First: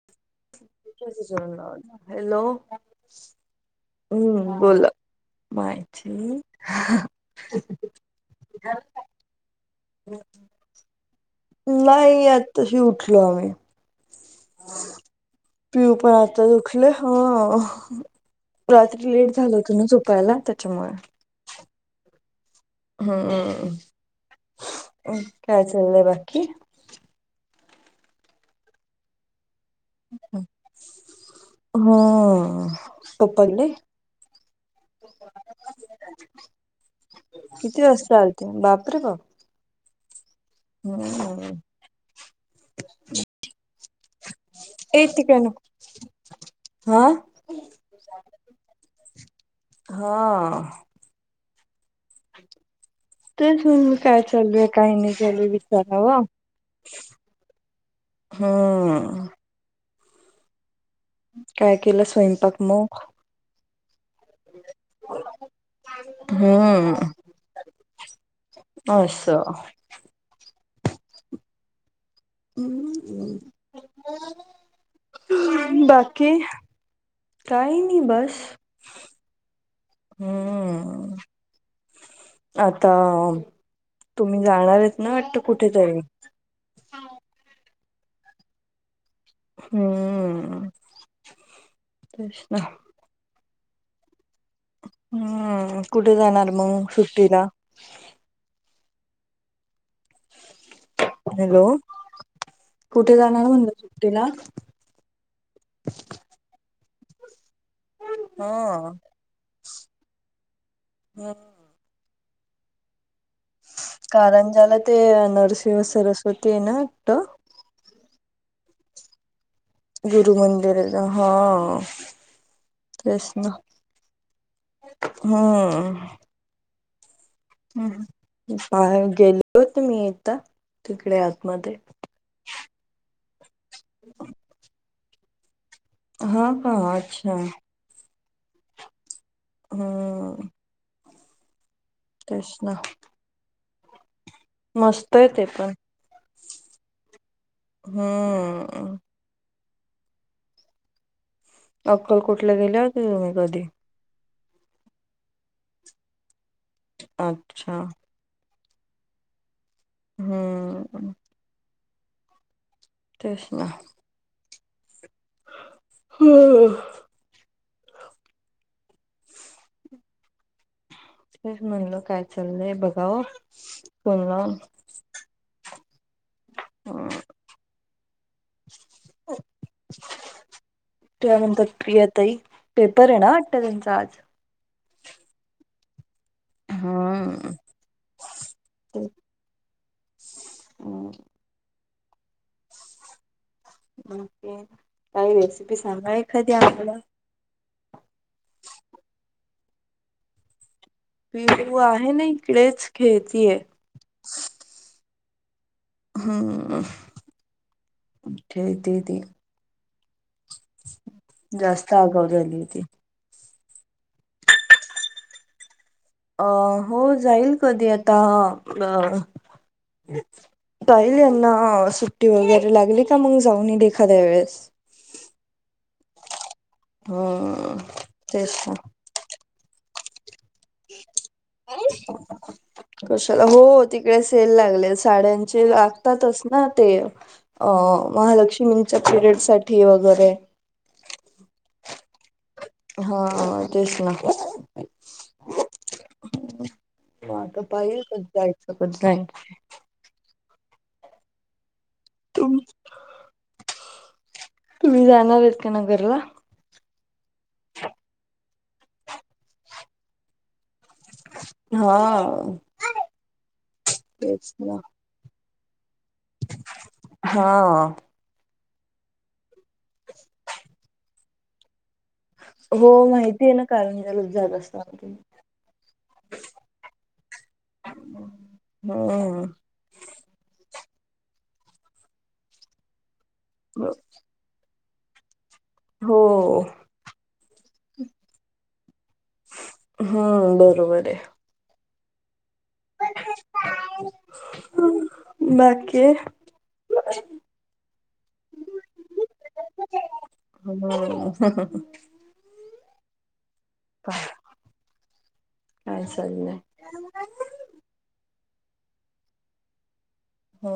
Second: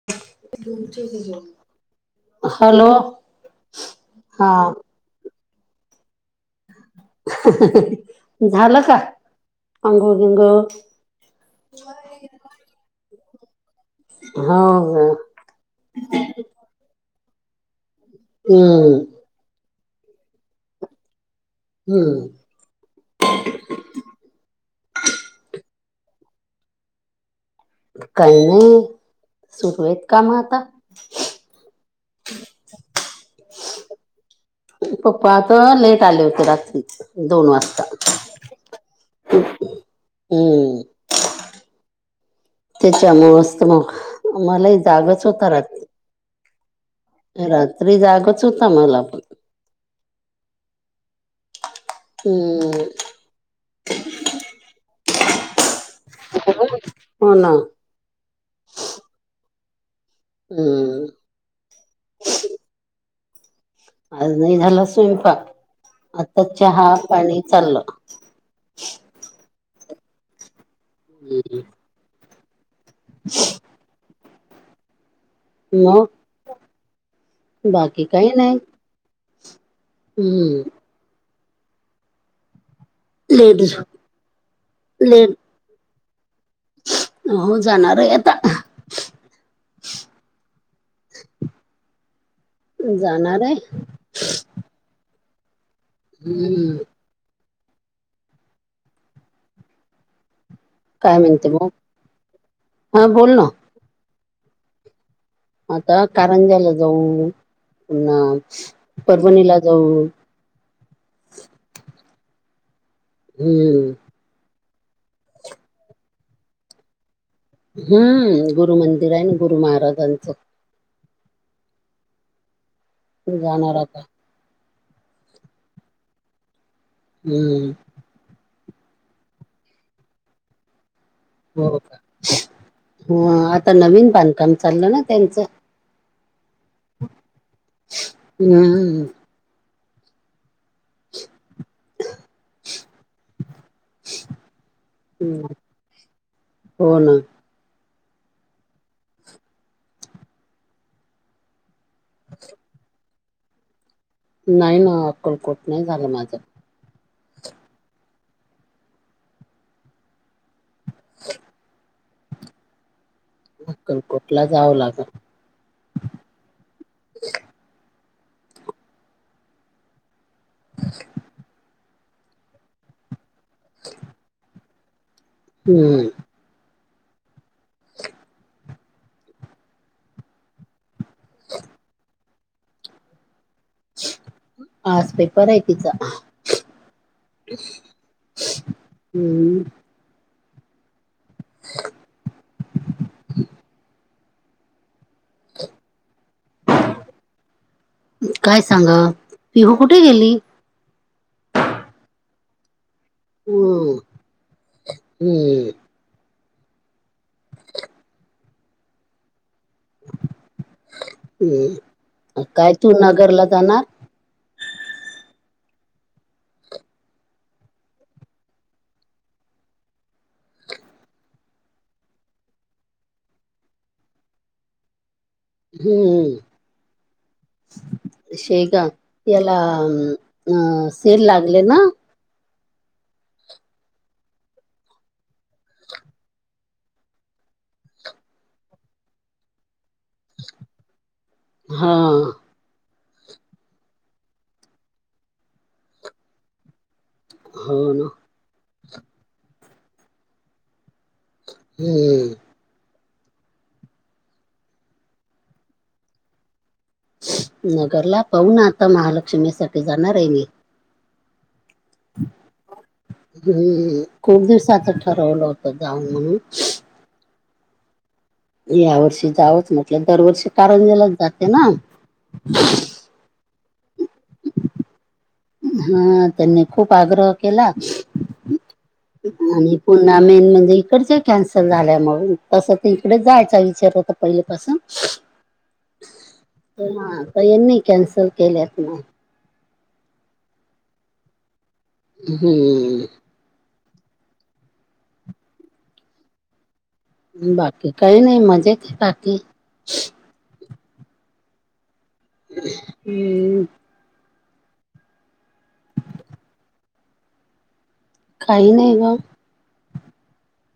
[unintelligible] Hello! हा हम्म बोला. [unintelligible] झालं का अंघोळ बिंगोळ? नाही आताशी उठलो आम्ही. हा, हो. पिऊ पण आता उठले हा, हम्म रात्री लेट झाल. [unintelligible] झोपायला त्याच्यामुळे. हम्म. मग, काय चलले बाकी? काही नाही, सुरू आहेते कामं आता. हा [unintelligible] पप्पा आग लेट आले होते रात्री, दोन किती वाजता. आलते बापरे बाप, हम्म हम्म. त्याच्यामुळेच तर मग मलाही ए जागच तिकडे होता नको रात्री. [inaudible] रात्री जागच होता मला पण. हा. हमम्. तेच म्हणलं काय चालूय काही नाही चालू विचारावा. हो ना हम्म. हम्. काय केलं स्वयंपाक मग? आजुन नाही झाला स्वयंपाक आता हम्म चहा पाणी चाललं. असं. [unintelligible] हम् हम्. मग बाकी? काही नाही बाकी काही बस. नाही हम्म. आता लेट तुम्ही जाणार आहेत ना लेट वाटत कुठेेतरी? हो जाणार आहे आता. हम्म तेच ना. जाणारय. हम्म कुठे जाणार हम्म. मग सुट्टीला? काय म्हणते हॅलो मग हा कुठे बोल ना जाणार म्हणल सुट्टीला? आता कारंजाला जाऊ हा परभणीला जाऊ. [inaudible] हम्म कारंजाला ते नरसिंह सरस्वती आहे ना वाटत. हम्म गुरु मंदिर आहेना गुरु महा गुरु मंदिर हां. तेच ना जाणार आता हम्म. हम्म बाहेर गेलो होत मी एकदा तिकडे आ. हो का हो आता नवीन बांधकाम चाललं ना त्यांच? हा का हा अच्छा. हम् हम्म कृष्णा [inaudible] मस्तय ते हम्म. पण. हो ना हम्म अक्कलकोटला गेल्या होत्या का तुम्ही कधी? नाही ना अक्कलकोट नाही झालं माझ. अच्छा हम्म [inaudible] तेच ना अक्कलकोटला जावं लागलं. हां ते म्हणल काय चाललय बघाव फोन लावून. हम्म हम्म [inaudible] त्यानंतर प्रियाताई पेपर आहे ना त्यांचा आज. आज पेपर आहे तिचा. हम्म तेच. हम्म हम्म [inaudible] ओके काही रेसिपी सांगा एखादी आम्हाला. काय सांगा. पिहू कुठे गेली? पीहु आहे ना इकडेच. खेळतीय हो हम्म हम्म खेळतीये ती. जास्त आगाव हम्म झाली काय ती तू नगरला जाणार. अ हो जाईल कधी आता अ जाईल यांना सुट्टी वगैरे लागली का मग जाऊन एखाद्या वेळेस. हम्म हम्म तेच ना. शेगाव याला सेल लागले ना. कशाला हो तिकडे सेल लागले साड्यांचे लागतातच ना ते. अ महालक्ष्मींच्या पिरेयड साठी वगैरे. हां हा तेच ना तेच. हा तो हो पाहिलच ना कधी जायचं कधी नाही. हम्म तुम्ही जाणार आहेत का नगरला? नगरला पाहूना आता महालक्ष्मीसाठी जाणार आहे मी. [inaudible] हम्म खूप तेच दिवसाच ठरवलं होतं जाऊ म्हणून. हां या वर्षी जावंच म्हटलं दरवर्षी कारंजीलाच जाते ना. हो माहितीय ना कारंजाला जात असता. हा त्यांनी खूप आग्रह केला हम्म आणि पुन्हा मेन म्हणजे इकडच कॅन्सल झाल्यामुळे तसं तर इकडे जायचा विचार हो होता पहिले. तस हां त्यांनी कॅन्सल केले असणार हम्म बरोबर आहे. हम्म बाकी बाकी काही नाही मजेतय बाकी. [inaudible] हम्म [inaudible] काय चालय? काही नाही ग. ह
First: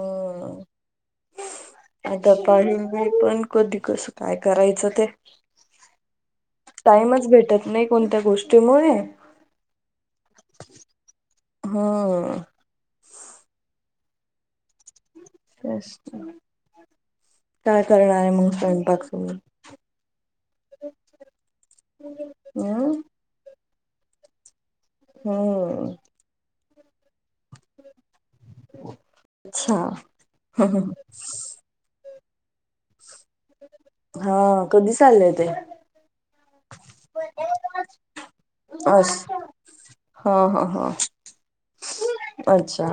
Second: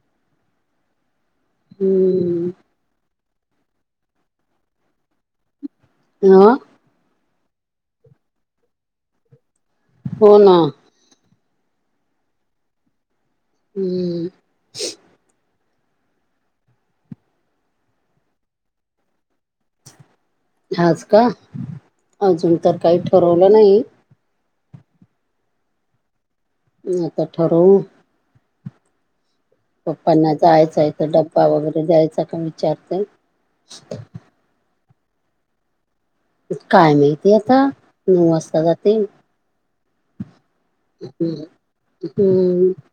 आता हम्म पाहीन मी पण. कधी कस काय करायचं ते. हां टाईमच भेटत नाही कोणत्या गोष्टीमुळे. हो ना हां हम्म काय करणार आहे मग स्वयंपाक? आज का अजून तर हम्म काही ठरवलं नाही. हम्म आता ठरवू. [inaudible] पप्पांना जायचय तर डब्बा वेगैरे द्यायचा का विचारते. हा कधी चालले ते? काय माहिती आता नऊ वाजता जातील. हो हो हो हम्म अच्छा.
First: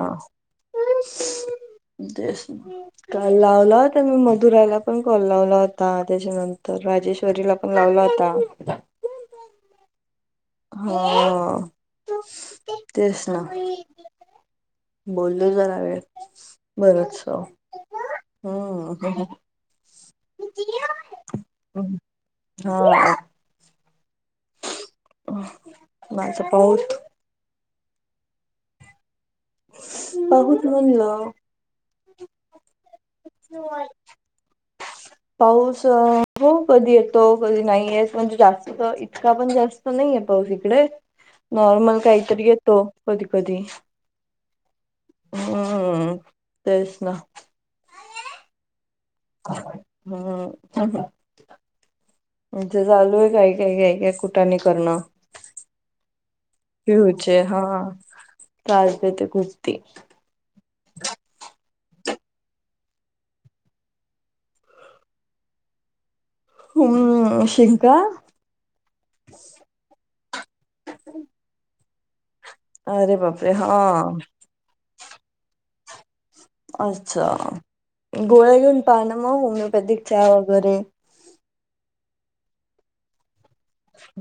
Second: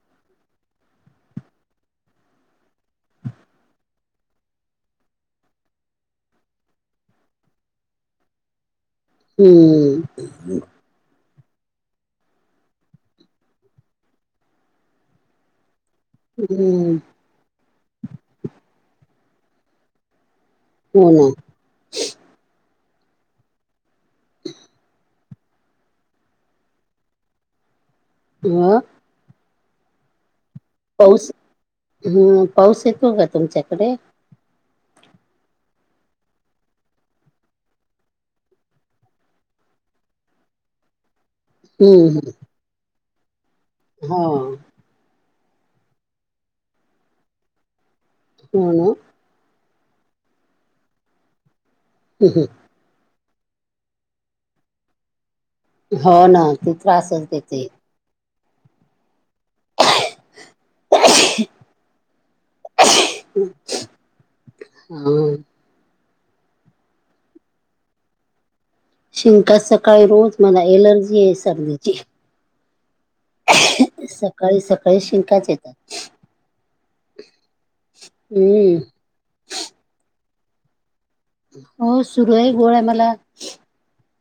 तेच. काल लावला होता मी मधुराला पण कॉल लावला होता त्याच्यानंतर राजेश्वरीला पण लावला होता. हम्म हां तेच ना. बोललो जरा वेळ हम्म बरचस हम्म [unintelligible] हो ना. हां [inaudible] माझ पाऊच म‌ पाहुत म्हणलं. हम्म पाऊस येतो का? तुमच्याकडे [unintelligible] [inaudible] पाऊस हो कधी येतो कधी नाही म्हणजे जास्त इतका पण जास्त नाहीये पाऊस इकडे. [inaudible] नॉर्मल काहीतरी येतो. कधी कधी. हा. हम्म तेच ना. हम्म हम [unintelligible] म्हणजे चालू आहेय काय काय काय काय कुटाने करण. हो ना. ते त्रासच पिहुचे हा देते त्रास देते खूप ती. हां हम्म शिंका. शिंका सकाळी रोज मला एलर्जी आहे सर्दीची. अरे बापरे हा. सकाळी सकाळी शिंकाच येतात. अच्छा गोळ्या हम्म घेऊन पाहाना मग होमिओपॅथिकचा वगैरे. हो. सुरू आहे गोळ्या मला.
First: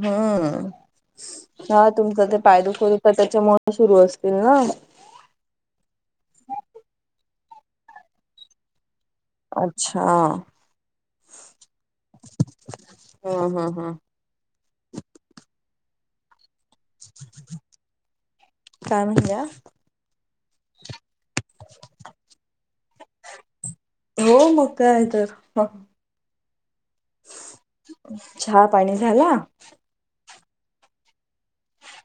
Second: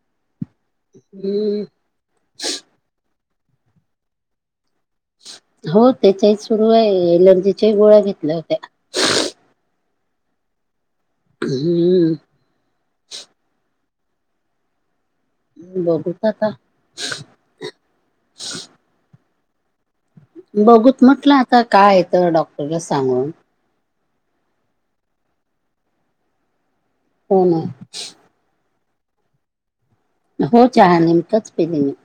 हम्म हम्म हा तुमचा ते पायदुख आता त्याच्यामुळे सुरू असतील ना. हो त्याच्याही सुरू आहे एलर्जीच्या ही गोळ्या घेतल्या होत्या. अच्छा हम्म हा हा हा. बघूत आता. काय म्हणल्या? बघूत म्हटल आता काय आहे तर डॉक्टरला सांगून. हो मग काय तर हो ना. चहा पाणी झाला. हो चहा नेमकंच पिले मी.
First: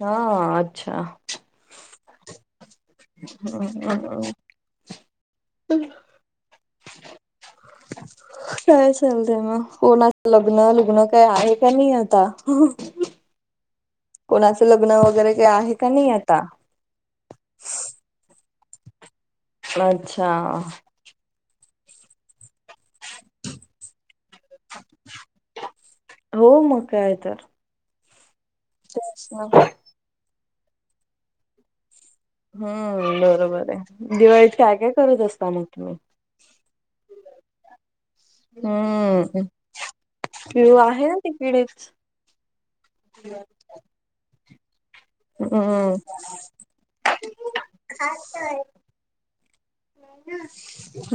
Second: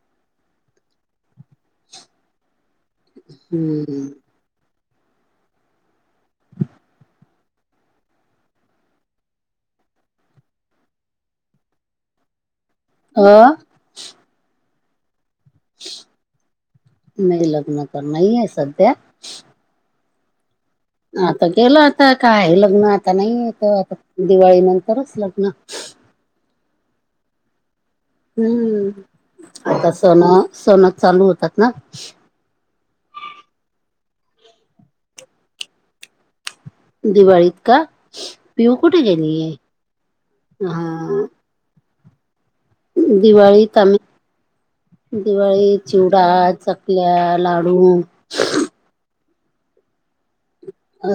हा अच्छा. हम्म [unintelligible] [inaudible] [inaudible] काय चाललय मग कोणाचा लग्न लूग्न काय आहे का नाही आता. आं कोणाचं लग्न वगैरे के आहे का नाही आता? नाही लग्न तर नाहीय सध्या. अच्छा. आता गेलं आता काय आहे लग्न आता नाहीयेत आता दिवाळी नंतरच लग्न हो मग काय तर. तेच ना. हम्म आता सणं सणं चालू होतात ना. हम्म बरोबर आहे दिवाळीत काय काय करत असता मग तुम्ही? दिवाळीत का पिऊ कुठे गेलीय? पिहु आहे ना ती पिडीच. दिवाळीत आम्ही दिवाळीत हम्म. चिवडा, चकल्या, लाडू [unintelligible]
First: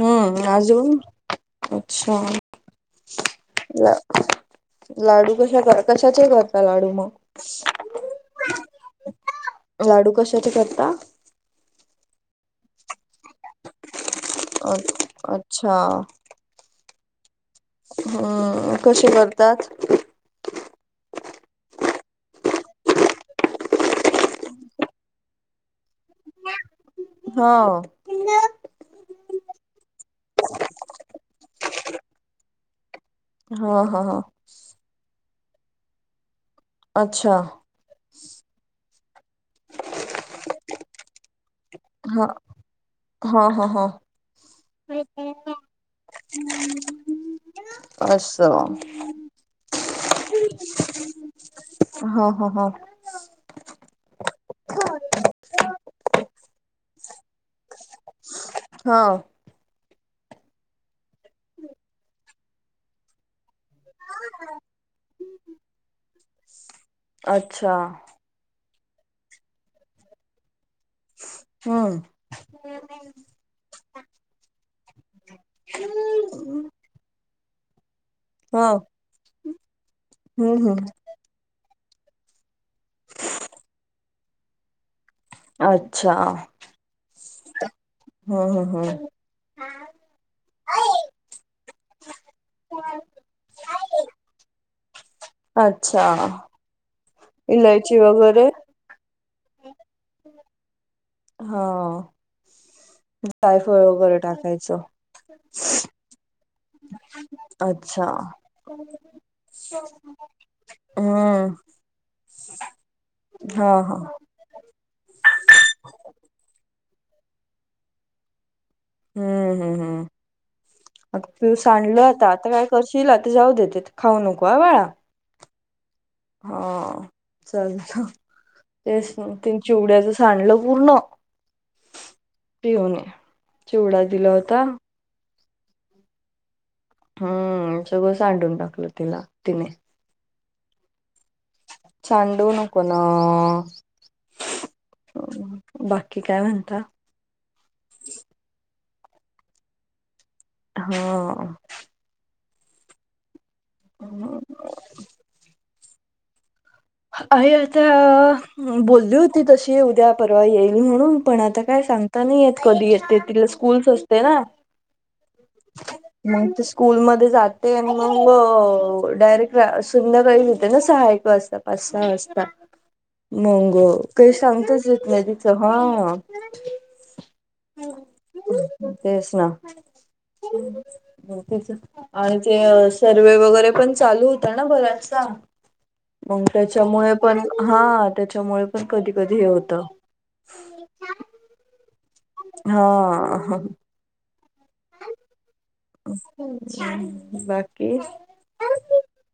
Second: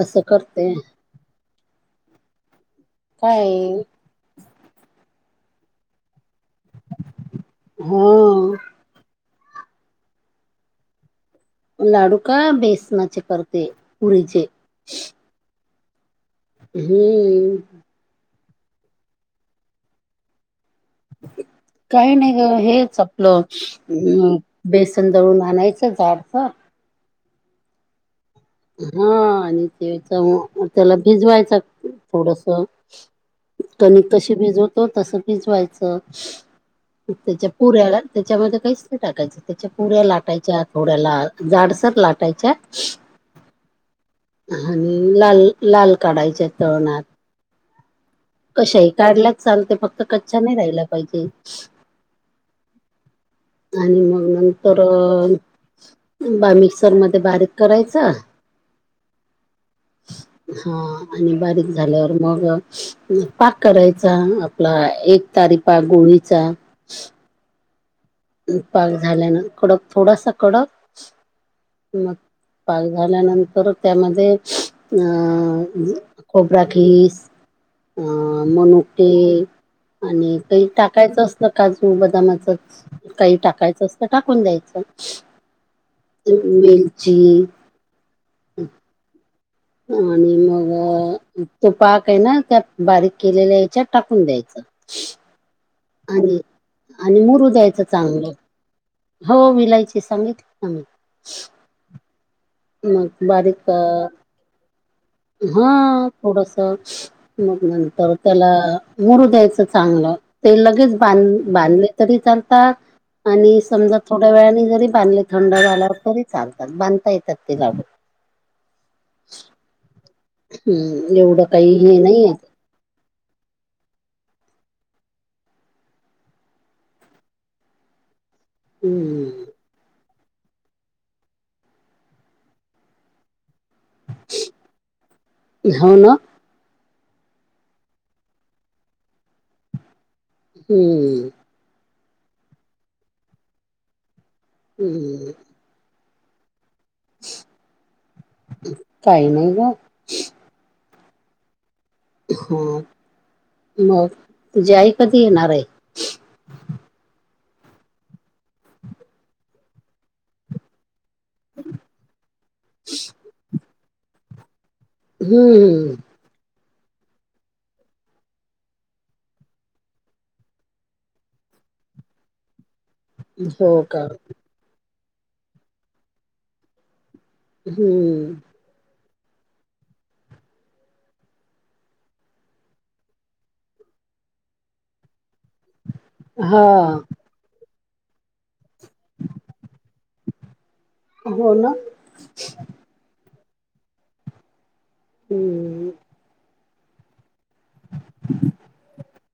असं करते आजून अच्छा. काय ला लाडू कशा कर कशाचे करता लाडू म? हां. लाडू कशाचे करता? लाडू का बेसनाचे करत. अ अच्छा. हम्म. हम्म कशी करतात. [unintelligible] काही नाही गं हेच आपलं अ बेसन दळून आणायचं जाडसर हां. हा आणि तेच म त्याला भिजवायचा थोडसा. हा हा कणिक हा. कशी भिजवतो तसं भिजवायचं अच्छा. त्याच्या पुऱ्याला त्याच्यामध्ये काहीच नाही टाकायचं त्याच्या पुऱ्या लाटायच्या थोड्याला जाडसर हा लाटायच्या. हा हा हा. आणि लाल लाल काढायच्या तळणात. अश कशा ही काढलाच चालते फक्त कच्चा नाही राहिला पाहिजे. हा हा हा. आणि मग नंतर बा मिक्सरमध्ये बारीक करायचं. हाव. हा आणि बारीक झाल्यावर मग पाक करायचा आपला एक तारी पाक गुळीचा. अच्छा पाक झाल्यान कडक थोडासा कडक हां मग पाक झाल्यानंतर त्यामध्ये अ खोबरा खीस अं हा मनुके आणि हम्म काही हम्म टाकायचं असल काजू बदामाचच काही टाकायचं असत टाकून द्यायचं अच्छा वेलची. हा हा हं आणि मग ते पाक आहे ना त्यात बारीक केलेल्या याच्यात टाकून द्यायचा. अच्छा मुरू द्यायचं इलायची चांगलं वगैरे. हो ईलायची सांगितली ना मी. हा मग बारीक टाकायच. हा थोडस मग अच्छा नंतर त्याला मुरू द्यायच चांगल. ते लगेच बांध हम्म बांधले तरी चालतात आणि हा हा समजा थोड्या वेळाने जरी बांधले. थंड झाल्यावर तरी चालतात बांधता येतात ते लाडू. हम्म, हम्, हम्, हम्म आता एवढं तू काही हे सांडल नाही आता, आहे. आता काय फरशिला, ते जाऊदेत, खाऊ नको हं बाळा. हा, चालतं, तेच हम्म ना, चिवड्याच सांडल पूर्ण. पिऊ नी, चिवडा दिला होता. हो ना. हम्म, सगळं सांडून टाकलं तिला, तिने. हम्म, सांडू नको न हम् बाकी काय म्हणता? काही नाही ग. हां हां मग आई तुझी आई कधी येणार आहे? आई आता बोलली होती तशी उद्या परवा येईल म्हणून. पण आता काय सांगता नाही कधी य तिला स्कूलस असते ना. हम्म. मग ती स्कूलमध्ये जाते, आणि मग डायरेक्ट संध्याकाळी सहा एक वाजता, पाच सहा वाजता, मंग हो का काहीच सांगताच येत नाही तिचं, हा. हम्म, तेच ना. तेच, आणि ते सर्वे वगैरे पण चालू होता ना बराचसा. मग हा त्याच्यामुळे पण हा, त्याच्यामुळे पण कधी कधी हे होतं. हो ना. हा हा. हम्म, बाकी? [inaudible]